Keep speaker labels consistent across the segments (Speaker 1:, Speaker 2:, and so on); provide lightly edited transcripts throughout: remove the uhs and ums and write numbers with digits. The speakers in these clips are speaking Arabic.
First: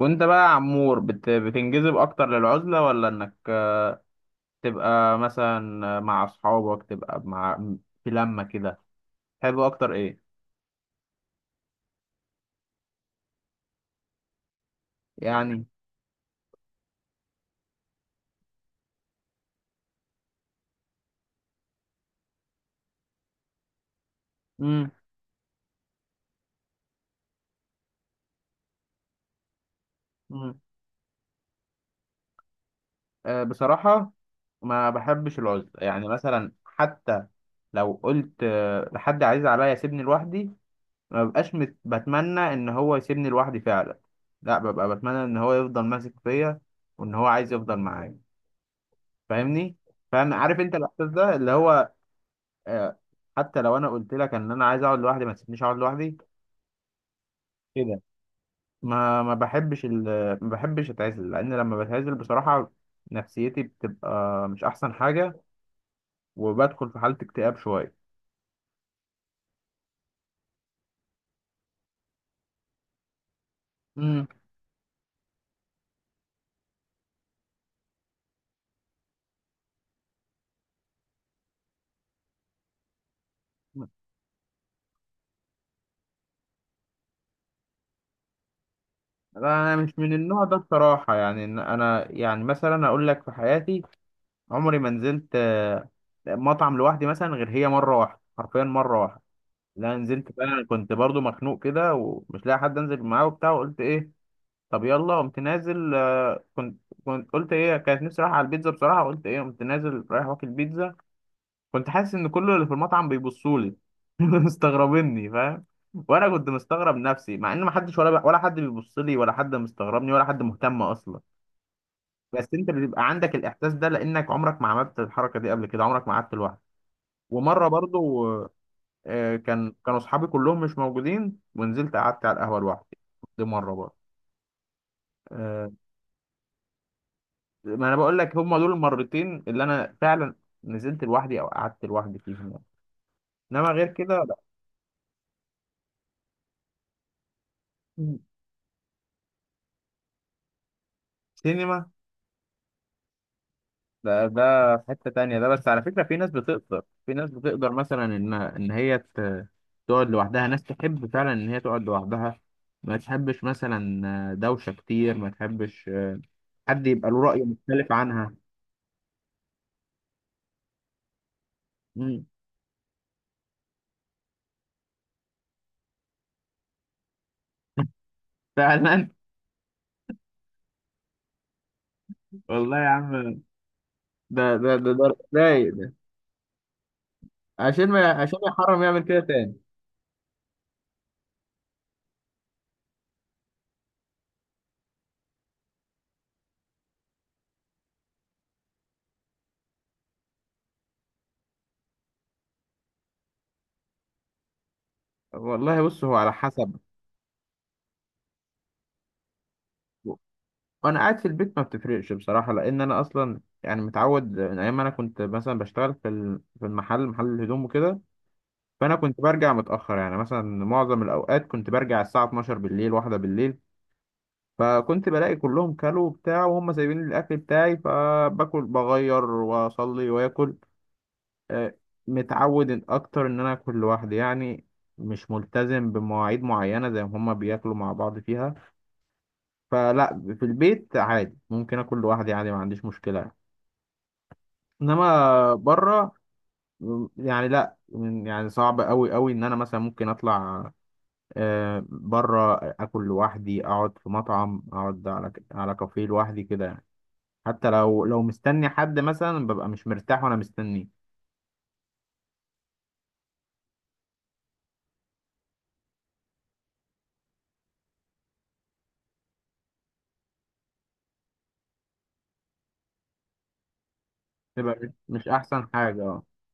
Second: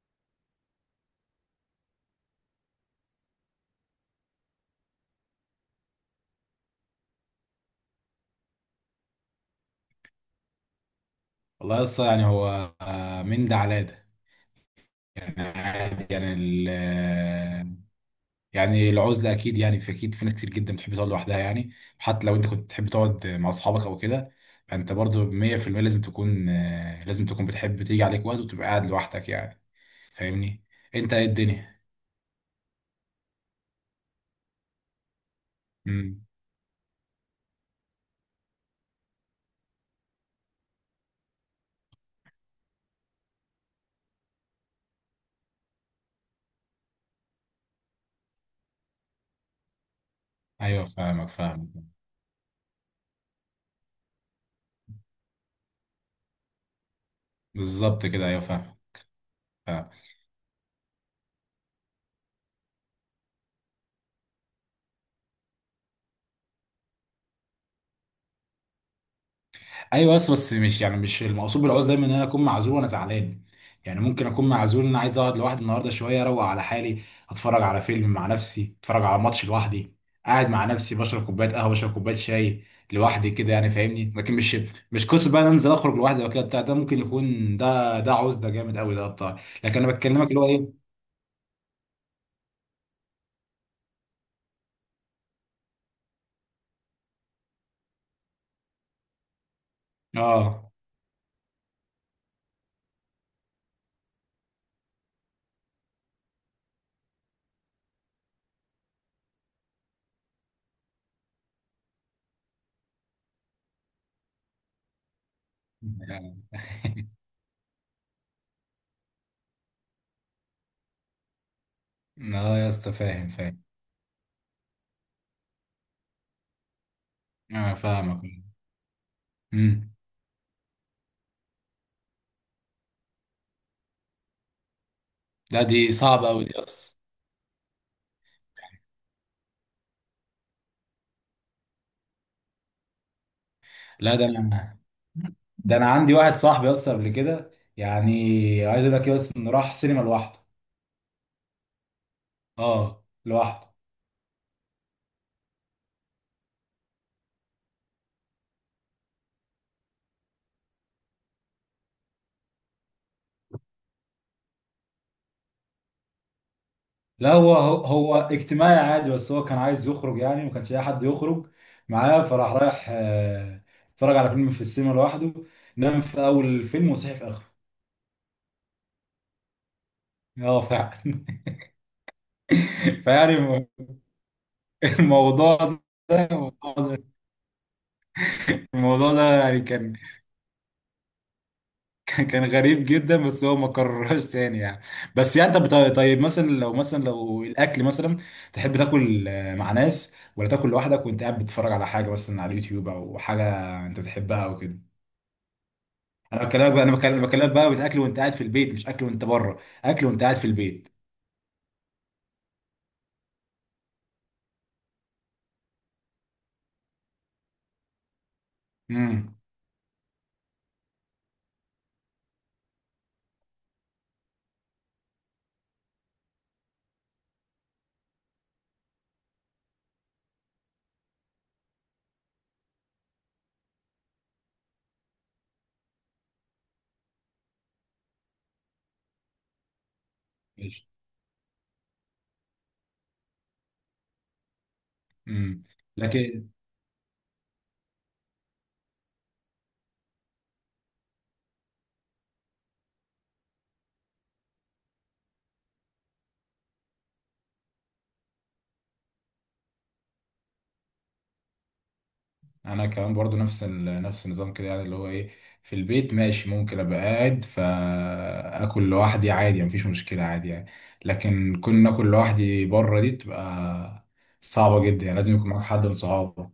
Speaker 1: وانت بقى يا عمور بتنجذب اكتر للعزلة، ولا انك تبقى مثلا مع اصحابك، تبقى مع في لمة كده؟ تحب اكتر ايه
Speaker 2: والله يا اسطى، يعني هو من ده على ده. يعني
Speaker 1: يعني؟
Speaker 2: عادي. يعني ال آه، يعني العزله. اكيد يعني في، اكيد في ناس كتير جدا بتحب تقعد لوحدها يعني. حتى لو انت كنت بتحب تقعد مع اصحابك او كده،
Speaker 1: امم.
Speaker 2: فانت برضو 100% لازم تكون لازم تكون بتحب تيجي عليك وقت وتبقى قاعد لوحدك يعني.
Speaker 1: امم.
Speaker 2: فاهمني؟ انت ايه الدنيا؟
Speaker 1: بصراحة ما بحبش العزلة، يعني
Speaker 2: امم.
Speaker 1: مثلا حتى لو قلت لحد عزيز عليا سيبني لوحدي، ما ببقاش بتمنى ان هو يسيبني لوحدي فعلا. لا، ببقى بتمنى ان هو يفضل ماسك فيا، وان هو عايز يفضل معايا. فاهمني؟ فاهم؟ عارف انت
Speaker 2: ايوه،
Speaker 1: الاحساس
Speaker 2: فاهمك
Speaker 1: ده اللي
Speaker 2: فاهمك.
Speaker 1: هو آه، حتى لو انا قلت لك ان انا عايز اقعد لوحدي ما تسيبنيش اقعد لوحدي كده.
Speaker 2: بالظبط كده، ايوه فاهمك.
Speaker 1: ما ما بحبش
Speaker 2: فاهمك.
Speaker 1: ال... ما بحبش اتعزل، لان لما بتعزل بصراحة نفسيتي بتبقى مش احسن حاجة، وبدخل في حالة اكتئاب شوية.
Speaker 2: ايوه، بس مش يعني، مش المقصود بالعوز دايما ان انا اكون معزول وانا زعلان. يعني
Speaker 1: امم.
Speaker 2: ممكن اكون معزول، ان انا عايز اقعد لوحدي النهارده شويه، اروق على حالي. اتفرج على فيلم مع نفسي، اتفرج على ماتش لوحدي، قاعد مع نفسي بشرب كوبايه قهوه، بشرب كوبايه شاي لوحدي كده يعني، فاهمني؟ لكن مش قصه بقى إن أنا انزل اخرج لوحدي وكده بتاع. ده ممكن يكون ده عوز ده جامد قوي ده بتاع،
Speaker 1: لا، انا
Speaker 2: لكن انا
Speaker 1: مش من
Speaker 2: بكلمك اللي
Speaker 1: النوع
Speaker 2: هو
Speaker 1: ده
Speaker 2: ايه.
Speaker 1: بصراحة، يعني إن انا يعني مثلا اقول لك في حياتي عمري ما نزلت مطعم لوحدي مثلا، غير هي مرة واحدة حرفيا مرة واحدة. لا، نزلت بقى، انا
Speaker 2: اه.
Speaker 1: كنت برضو مخنوق كده ومش لاقي حد انزل معاه وبتاع، وقلت ايه طب يلا قمت نازل. كنت قلت ايه، كانت نفسي رايحة على البيتزا بصراحة، قلت ايه قمت نازل رايح واكل بيتزا. كنت حاسس ان كل اللي في المطعم بيبصوا لي مستغربيني، فاهم؟ وانا كنت مستغرب نفسي، مع ان ما حدش ولا حد بيبص لي، ولا حد مستغربني، ولا حد مهتم اصلا. بس
Speaker 2: اه يا
Speaker 1: انت
Speaker 2: اسطى،
Speaker 1: بيبقى
Speaker 2: فاهم
Speaker 1: عندك
Speaker 2: فاهم.
Speaker 1: الاحساس ده لانك عمرك ما عملت الحركة دي قبل كده، عمرك ما قعدت لوحدك. ومرة
Speaker 2: اه، فاهمك.
Speaker 1: برضو، كان
Speaker 2: امم.
Speaker 1: كانوا اصحابي كلهم مش موجودين ونزلت قعدت على القهوة لوحدي. دي مرة برضو.
Speaker 2: لا،
Speaker 1: آه،
Speaker 2: دي صعبه قوي دي اصلا.
Speaker 1: ما انا بقول لك هم دول المرتين اللي انا فعلا نزلت لوحدي او قعدت لوحدي فيهم يعني. انما غير
Speaker 2: لا،
Speaker 1: كده
Speaker 2: ده
Speaker 1: لا.
Speaker 2: انا ده انا عندي واحد صاحبي اصلا قبل كده يعني،
Speaker 1: مم.
Speaker 2: عايز اقول لك ايه، بس انه راح سينما لوحده.
Speaker 1: سينما؟
Speaker 2: اه، لوحده.
Speaker 1: ده في حتة تانية، ده بس على فكرة في ناس بتقدر، في ناس بتقدر مثلا ان هي تقعد لوحدها، ناس تحب فعلا ان هي تقعد لوحدها، ما تحبش مثلا دوشة كتير، ما تحبش حد يبقى له
Speaker 2: لا،
Speaker 1: رأي
Speaker 2: هو هو
Speaker 1: مختلف
Speaker 2: هو
Speaker 1: عنها.
Speaker 2: اجتماعي عادي، بس هو كان عايز يخرج يعني، ما كانش لاقي حد يخرج معاه،
Speaker 1: مم.
Speaker 2: فراح رايح اتفرج على فيلم في السينما لوحده. نام في اول الفيلم وصحي في اخره.
Speaker 1: فعلا.
Speaker 2: اه فعلا.
Speaker 1: والله يا عم،
Speaker 2: فيعني
Speaker 1: ده رايق
Speaker 2: الموضوع
Speaker 1: ده،
Speaker 2: ده، الموضوع ده
Speaker 1: عشان ما عشان يا حرام يعمل
Speaker 2: الموضوع
Speaker 1: كده
Speaker 2: ده
Speaker 1: تاني.
Speaker 2: يعني كان، كان غريب جدا، بس هو ما كررهاش تاني يعني. بس يعني طب طيب طيب، مثلا لو الاكل مثلا، تحب تاكل مع ناس، ولا تاكل لوحدك وانت قاعد بتتفرج على حاجه مثلا على اليوتيوب، او حاجه انت بتحبها او كده؟
Speaker 1: والله بص، هو على
Speaker 2: انا بكلمك
Speaker 1: حسب.
Speaker 2: بقى، بكلمك بقى من اكل وانت قاعد في البيت، مش اكل وانت بره، اكل وانت قاعد في البيت.
Speaker 1: وانا قاعد في البيت ما بتفرقش بصراحه، لان انا اصلا يعني متعود من ايام ما انا كنت مثلا بشتغل في المحل، محل الهدوم وكده. فانا كنت
Speaker 2: امم.
Speaker 1: برجع متاخر، يعني مثلا معظم الاوقات كنت برجع الساعه 12 بالليل، واحدة بالليل. فكنت بلاقي كلهم كلوا وبتاع، وهم سايبين لي الاكل بتاعي، فباكل بغير واصلي واكل. آه، متعود اكتر ان انا اكل لوحدي يعني، مش ملتزم بمواعيد معينه زي ما هما بياكلوا مع بعض فيها. فلا، في
Speaker 2: ماشي.
Speaker 1: البيت عادي ممكن اكل لوحدي عادي، ما عنديش مشكله. انما
Speaker 2: امم.
Speaker 1: بره
Speaker 2: لكن
Speaker 1: يعني، لا، يعني صعب قوي قوي ان انا مثلا ممكن اطلع بره، اكل لوحدي، اقعد في مطعم، اقعد على على كافيه لوحدي كده يعني. حتى لو لو مستني حد مثلا، ببقى مش مرتاح وانا مستنيه.
Speaker 2: انا كمان برضو نفس نفس النظام كده، يعني اللي هو ايه، في البيت ماشي، ممكن ابقى قاعد فاكل لوحدي عادي، مفيش مشكله عادي يعني. لكن كون اكل لوحدي بره، دي بتبقى
Speaker 1: بيبقى
Speaker 2: صعبه
Speaker 1: مش
Speaker 2: جدا يعني.
Speaker 1: مش
Speaker 2: لازم يكون معاك
Speaker 1: احسن
Speaker 2: حد من
Speaker 1: حاجه. اه.
Speaker 2: صحابك.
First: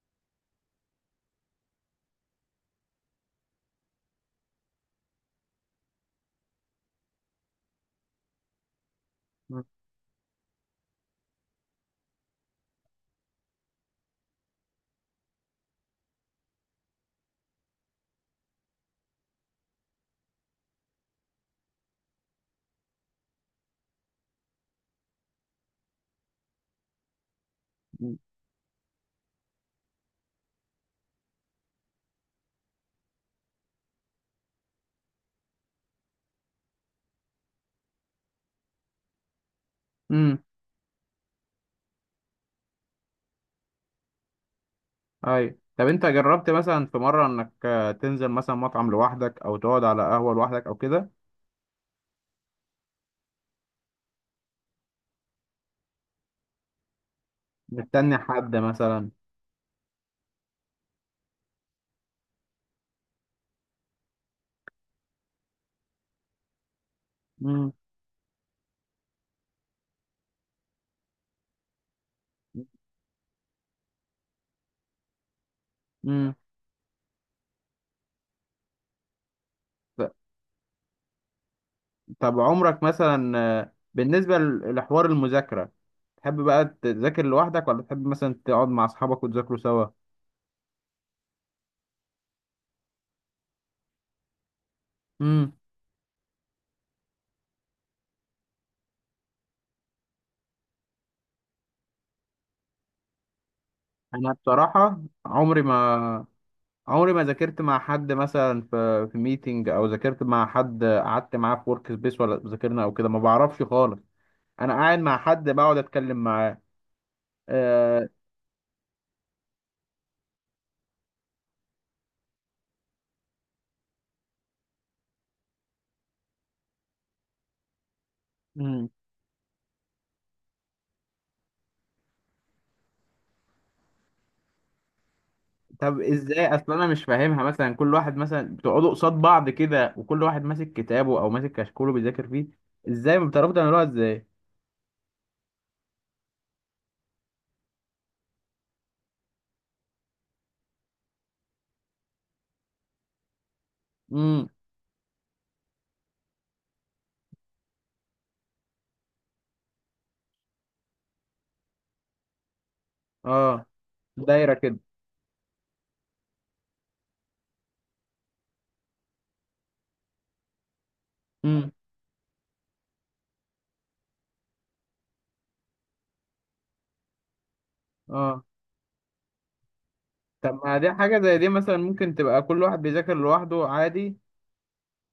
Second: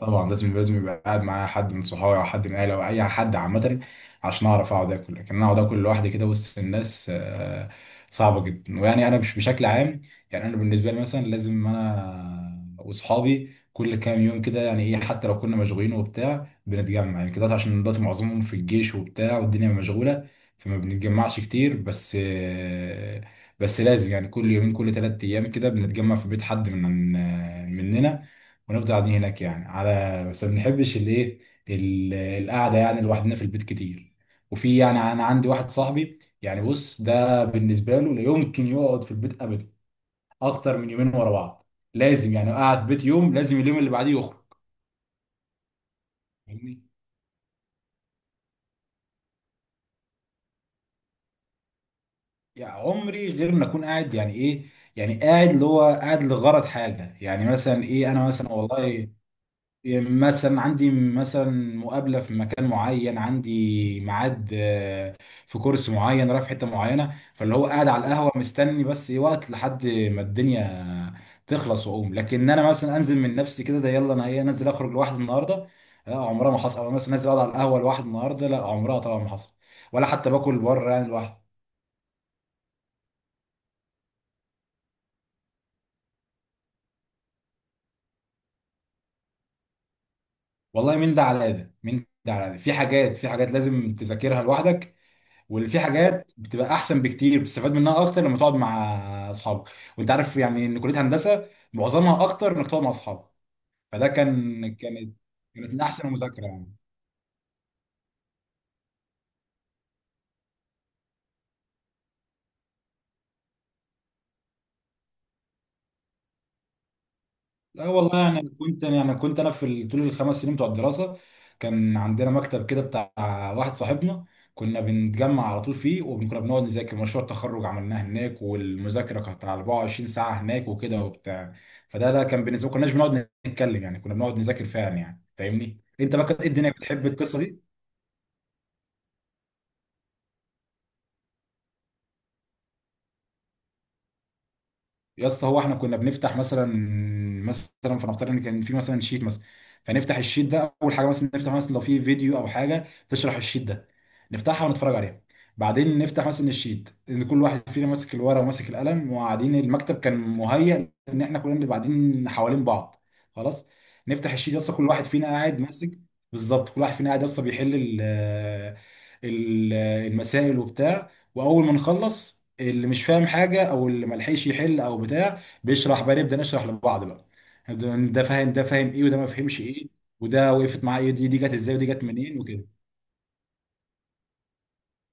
Speaker 2: طبعا، لازم يبقى قاعد معايا حد من صحابي، او حد من اهلي، او اي حد عامه، عشان اعرف اقعد اكل. لكن انا اقعد اكل لوحدي كده وسط الناس صعبه جدا. ويعني انا مش بشكل عام، يعني انا بالنسبه لي مثلا، لازم انا واصحابي كل كام يوم كده يعني ايه، حتى لو كنا مشغولين وبتاع بنتجمع يعني كده. عشان دلوقتي معظمهم في الجيش وبتاع، والدنيا مشغولة، فما بنتجمعش كتير. بس لازم يعني كل يومين كل ثلاث ايام كده بنتجمع في بيت حد من آه، مننا، ونفضل قاعدين هناك يعني. على بس ما بنحبش الايه، القعدة يعني لوحدنا في البيت كتير. وفي يعني، انا عندي واحد صاحبي يعني، بص، ده بالنسبة له لا يمكن يقعد في البيت
Speaker 1: امم.
Speaker 2: اكتر من يومين ورا بعض. لازم يعني اقعد في بيت يوم، لازم اليوم اللي بعديه يخرج.
Speaker 1: اي طب انت جربت
Speaker 2: فاهمني؟
Speaker 1: مثلا في مره انك تنزل مثلا مطعم لوحدك، او تقعد على قهوه لوحدك، او كده؟
Speaker 2: يعني عمري غير ما اكون قاعد يعني ايه، يعني قاعد اللي هو قاعد لغرض حاجه. يعني مثلا ايه،
Speaker 1: مستني
Speaker 2: انا مثلا
Speaker 1: حد
Speaker 2: والله،
Speaker 1: مثلا؟
Speaker 2: مثلا عندي مثلا مقابلة في مكان معين، عندي ميعاد في كورس معين، رايح في حتة معينة، فاللي هو
Speaker 1: امم.
Speaker 2: قاعد على القهوة مستني بس إيه وقت لحد ما الدنيا تخلص واقوم. لكن انا مثلا انزل من نفسي كده، ده يلا انا ايه انزل اخرج لوحدي النهارده، لا
Speaker 1: امم.
Speaker 2: عمرها ما حصل. او مثلا نازل اقعد على القهوة لوحدي النهارده، لا عمرها طبعا ما حصل. ولا حتى باكل بره يعني لوحدي.
Speaker 1: طب عمرك مثلا بالنسبة لحوار المذاكرة، تحب بقى تذاكر لوحدك، ولا تحب مثلا تقعد مع أصحابك وتذاكروا سوا؟
Speaker 2: والله، من ده على ده، من ده على ده. في حاجات، في حاجات لازم تذاكرها لوحدك،
Speaker 1: امم.
Speaker 2: واللي في حاجات بتبقى احسن بكتير، بتستفاد منها اكتر لما تقعد مع اصحابك. وانت عارف يعني ان كليه هندسه معظمها اكتر انك تقعد مع اصحابك، فده
Speaker 1: أنا
Speaker 2: كان كانت
Speaker 1: بصراحة
Speaker 2: كانت من احسن المذاكره يعني.
Speaker 1: عمري ما ذاكرت مع حد مثلا، في ميتنج، أو ذاكرت مع حد قعدت معاه في ورك سبيس ولا ذاكرنا، أو كده ما بعرفش خالص. أنا قاعد مع حد بقعد أتكلم معاه.
Speaker 2: لا
Speaker 1: آه،
Speaker 2: والله، يعني كنت انا في طول الخمس سنين بتوع الدراسه، كان عندنا مكتب كده بتاع واحد صاحبنا، كنا بنتجمع على طول فيه، وكنا بنقعد نذاكر. مشروع التخرج عملناه هناك، والمذاكره كانت على 24 ساعه هناك وكده وبتاع. فده لا، كان بالنسبه ما كناش بنقعد نتكلم يعني، كنا بنقعد نذاكر فعلا يعني، فاهمني؟
Speaker 1: طب
Speaker 2: انت بقى كانت
Speaker 1: ازاي؟
Speaker 2: إيه الدنيا
Speaker 1: اصل انا مش
Speaker 2: بتحب القصه
Speaker 1: فاهمها،
Speaker 2: دي؟
Speaker 1: مثلا كل واحد مثلا بتقعدوا قصاد بعض كده، وكل واحد ماسك كتابه او ماسك كشكوله بيذاكر فيه، ازاي ما بتعرفوا تعملوها ازاي؟
Speaker 2: يا اسطى، هو احنا كنا بنفتح مثلا، مثلا فنفترض ان كان في مثلا شيت مثلا، فنفتح الشيت ده. اول حاجه مثلا نفتح مثلا لو في فيديو او حاجه تشرح الشيت ده،
Speaker 1: امم.
Speaker 2: نفتحها ونتفرج عليها. بعدين نفتح مثلا الشيت، ان كل واحد فينا ماسك الورقه وماسك القلم وقاعدين. المكتب كان مهيأ ان احنا كلنا نبقى قاعدين حوالين بعض.
Speaker 1: اه.
Speaker 2: خلاص، نفتح
Speaker 1: دايره
Speaker 2: الشيت يا اسطى،
Speaker 1: كده.
Speaker 2: كل واحد فينا قاعد ماسك. بالظبط، كل واحد فينا قاعد يا اسطى بيحل ال- المسائل وبتاع. واول
Speaker 1: امم.
Speaker 2: ما نخلص، اللي مش فاهم حاجه، او اللي ما لحقش يحل او بتاع بيشرح بقى، نبدا نشرح لبعض بقى. نبدأ ده
Speaker 1: اه.
Speaker 2: فاهم، ده فاهم ايه، وده ما فهمش ايه، وده
Speaker 1: طب ما
Speaker 2: وقفت
Speaker 1: دي
Speaker 2: معاه ايه،
Speaker 1: حاجه
Speaker 2: دي
Speaker 1: زي
Speaker 2: دي
Speaker 1: دي
Speaker 2: جت ازاي،
Speaker 1: مثلا
Speaker 2: ودي جت
Speaker 1: ممكن
Speaker 2: منين،
Speaker 1: تبقى كل
Speaker 2: وكده.
Speaker 1: واحد بيذاكر لوحده عادي،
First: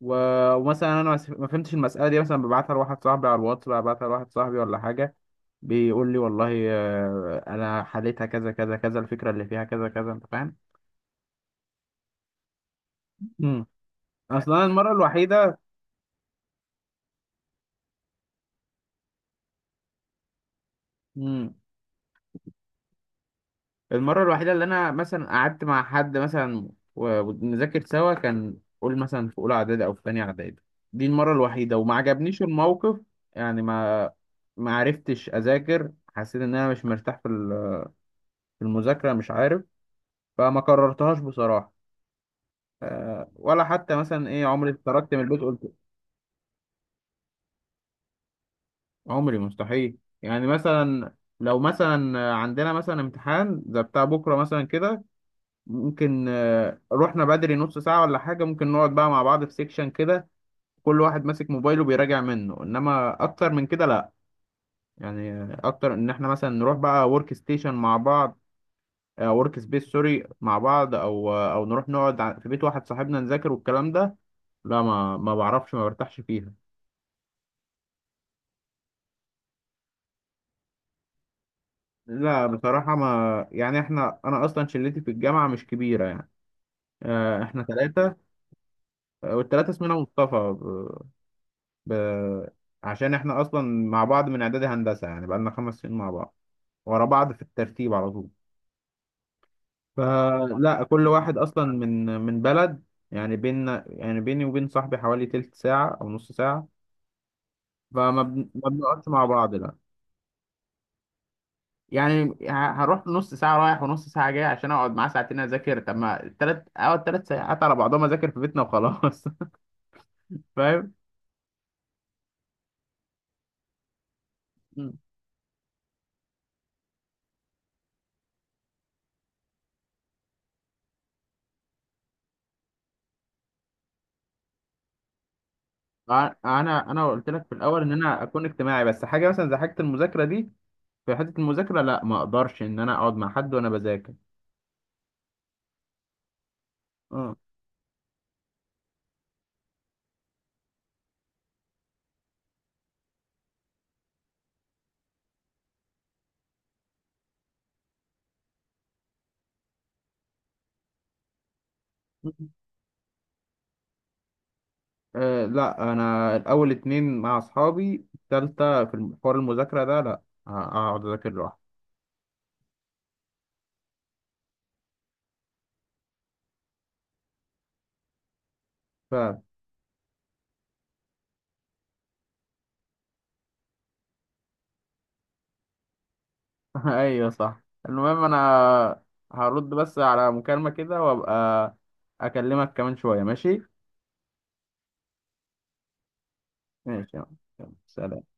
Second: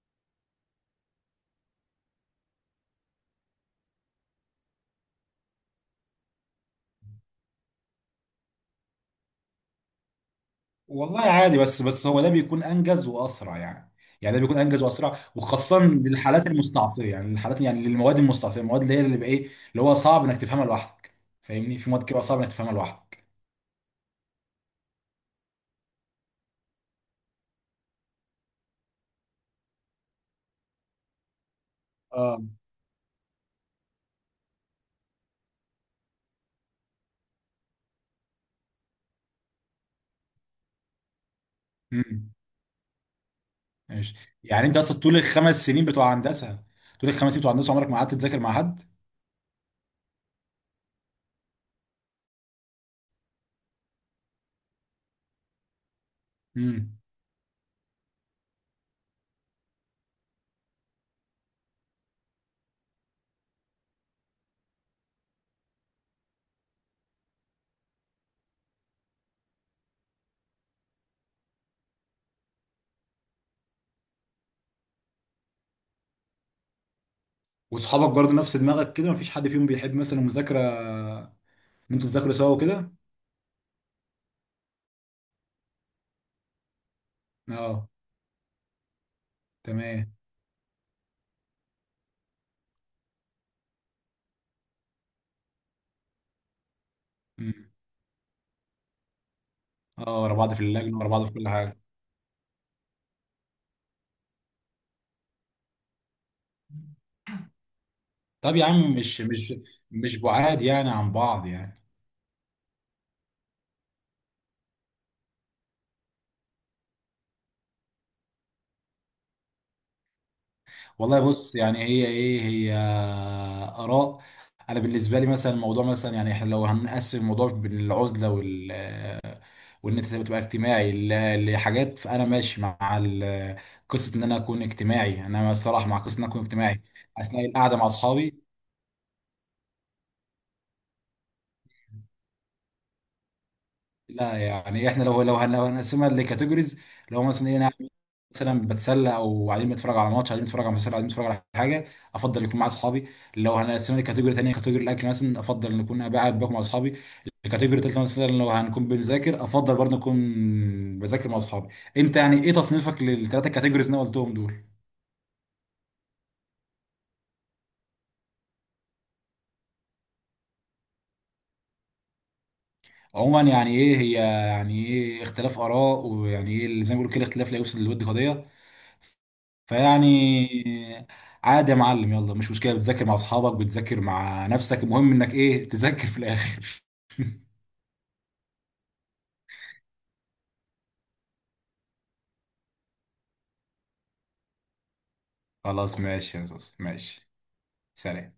Speaker 1: و... ومثلا انا ما فهمتش المساله دي مثلا، ببعتها لواحد صاحبي على الواتس بقى، ببعتها لواحد صاحبي ولا حاجه، بيقول لي والله انا حليتها كذا كذا كذا، الفكره اللي فيها كذا كذا، انت فاهم.
Speaker 2: والله عادي، بس هو ده بيكون انجز واسرع
Speaker 1: امم.
Speaker 2: يعني. يعني ده بيكون
Speaker 1: اصلا
Speaker 2: انجز
Speaker 1: المره
Speaker 2: واسرع،
Speaker 1: الوحيده
Speaker 2: وخاصه للحالات المستعصيه يعني، الحالات يعني للمواد المستعصيه، المواد اللي هي، اللي بقى ايه، اللي هو صعب انك تفهمها لوحدك. فاهمني؟ في مواد كده صعب انك تفهمها لوحدك.
Speaker 1: المرة الوحيدة اللي أنا مثلا قعدت مع حد مثلا ونذاكر سوا، كان قول مثلا في أولى إعدادي أو في تانية إعدادي. دي المرة الوحيدة وما عجبنيش
Speaker 2: اه.
Speaker 1: الموقف. يعني ما عرفتش أذاكر، حسيت إن أنا مش مرتاح في المذاكرة، مش عارف. فما كررتهاش بصراحة.
Speaker 2: مم.
Speaker 1: ولا حتى
Speaker 2: ماشي.
Speaker 1: مثلا إيه
Speaker 2: يعني
Speaker 1: عمري
Speaker 2: انت اصلا
Speaker 1: اتخرجت
Speaker 2: طول
Speaker 1: من البيت
Speaker 2: الخمس
Speaker 1: قلت
Speaker 2: سنين بتوع هندسه، طول الخمس سنين بتوع هندسه عمرك ما قعدت تذاكر مع حد؟
Speaker 1: عمري مستحيل. يعني مثلا لو مثلا عندنا مثلا امتحان زي بتاع بكرة مثلا كده، ممكن
Speaker 2: امم.
Speaker 1: رحنا بدري نص ساعة ولا حاجة، ممكن نقعد بقى مع بعض في سيكشن كده، كل واحد ماسك موبايله بيراجع منه. انما اكتر من كده لا، يعني اكتر ان احنا مثلا نروح بقى ورك ستيشن مع بعض، ورك سبيس سوري مع بعض، او او نروح نقعد في بيت واحد صاحبنا نذاكر والكلام ده، لا، ما بعرفش، ما برتاحش فيها.
Speaker 2: وصحابك برضه نفس دماغك كده؟ مفيش حد فيهم بيحب مثلا المذاكره ان انتوا تذاكروا
Speaker 1: لا
Speaker 2: سوا وكده؟
Speaker 1: بصراحة، ما يعني احنا، انا اصلا شلتي في الجامعة مش كبيرة يعني، احنا
Speaker 2: اه.
Speaker 1: ثلاثة، والثلاثة اسمنا
Speaker 2: تمام.
Speaker 1: مصطفى. ب... عشان احنا اصلا مع بعض من اعدادي هندسه، يعني بقالنا 5 سنين مع بعض ورا بعض في
Speaker 2: امم.
Speaker 1: الترتيب على طول.
Speaker 2: اه، ورا بعض في
Speaker 1: فلا،
Speaker 2: اللجنه،
Speaker 1: كل
Speaker 2: ورا بعض في
Speaker 1: واحد
Speaker 2: كل
Speaker 1: اصلا
Speaker 2: حاجه.
Speaker 1: من بلد، يعني بيننا يعني بيني وبين صاحبي حوالي تلت ساعه او نص ساعه،
Speaker 2: طب يا
Speaker 1: ما
Speaker 2: عم،
Speaker 1: بنقعدش
Speaker 2: مش
Speaker 1: مع
Speaker 2: مش
Speaker 1: بعض لا،
Speaker 2: مش بعاد يعني عن بعض يعني.
Speaker 1: يعني هروح نص ساعه رايح ونص ساعه جاي عشان اقعد معاه ساعتين اذاكر؟ طب ما التلات اقعد 3 ساعات على بعضهم اذاكر في بيتنا وخلاص. فاهم؟
Speaker 2: والله بص، يعني هي ايه، هي اراء. انا
Speaker 1: مم.
Speaker 2: بالنسبه لي مثلا، الموضوع مثلا يعني، احنا لو هنقسم الموضوع بين العزله وال آه، وان انت تبقى اجتماعي لحاجات، فانا ماشي مع قصه ان انا اكون اجتماعي. انا الصراحه مع قصه ان انا
Speaker 1: ع-
Speaker 2: اكون اجتماعي
Speaker 1: انا قلت لك
Speaker 2: اثناء
Speaker 1: في
Speaker 2: القعده
Speaker 1: الاول
Speaker 2: مع
Speaker 1: ان انا اكون
Speaker 2: اصحابي.
Speaker 1: اجتماعي، بس حاجه مثلا زي حاجه المذاكره دي، في حتة المذاكرة لا، ما اقدرش ان انا اقعد مع حد وانا بذاكر.
Speaker 2: لا يعني احنا لو هنقسمها لكاتيجوريز، لو
Speaker 1: اه.
Speaker 2: مثلا ايه، أنا قاعد مثلا بتسلى، او قاعدين بنتفرج على ماتش، قاعدين بنتفرج على مسلسل، قاعدين بنتفرج على حاجه، افضل يكون مع اصحابي. لو هنقسمها لكاتيجوري تانية، كاتيجوري الاكل مثلا، افضل ان اكون قاعد باكل مع اصحابي. الكاتيجوري التالتة مثلا، لو هنكون بنذاكر، افضل برضه نكون بذاكر مع اصحابي. انت يعني ايه تصنيفك للثلاثه كاتيجوريز اللي انا قلتهم دول؟
Speaker 1: أه لا، انا الاول اتنين مع اصحابي، التالتة في حوار المذاكرة ده لا، اقعد اذاكر لوحدي.
Speaker 2: عموما يعني ايه هي، يعني ايه، اختلاف اراء، ويعني ايه اللي زي ما بيقولوا كده، اختلاف لا يوصل للود قضيه.
Speaker 1: ف...
Speaker 2: فيعني عادي يا معلم، يلا مش مشكلة. بتذاكر مع أصحابك، بتذاكر مع نفسك، المهم إنك إيه، تذاكر في الآخر.
Speaker 1: ايوه صح. المهم انا هرد بس على مكالمة كده، وابقى اكلمك كمان شوية ماشي؟
Speaker 2: خلاص، ماشي يا زوز،
Speaker 1: ماشي يلا.
Speaker 2: ماشي.
Speaker 1: يلا، سلام.
Speaker 2: سلام.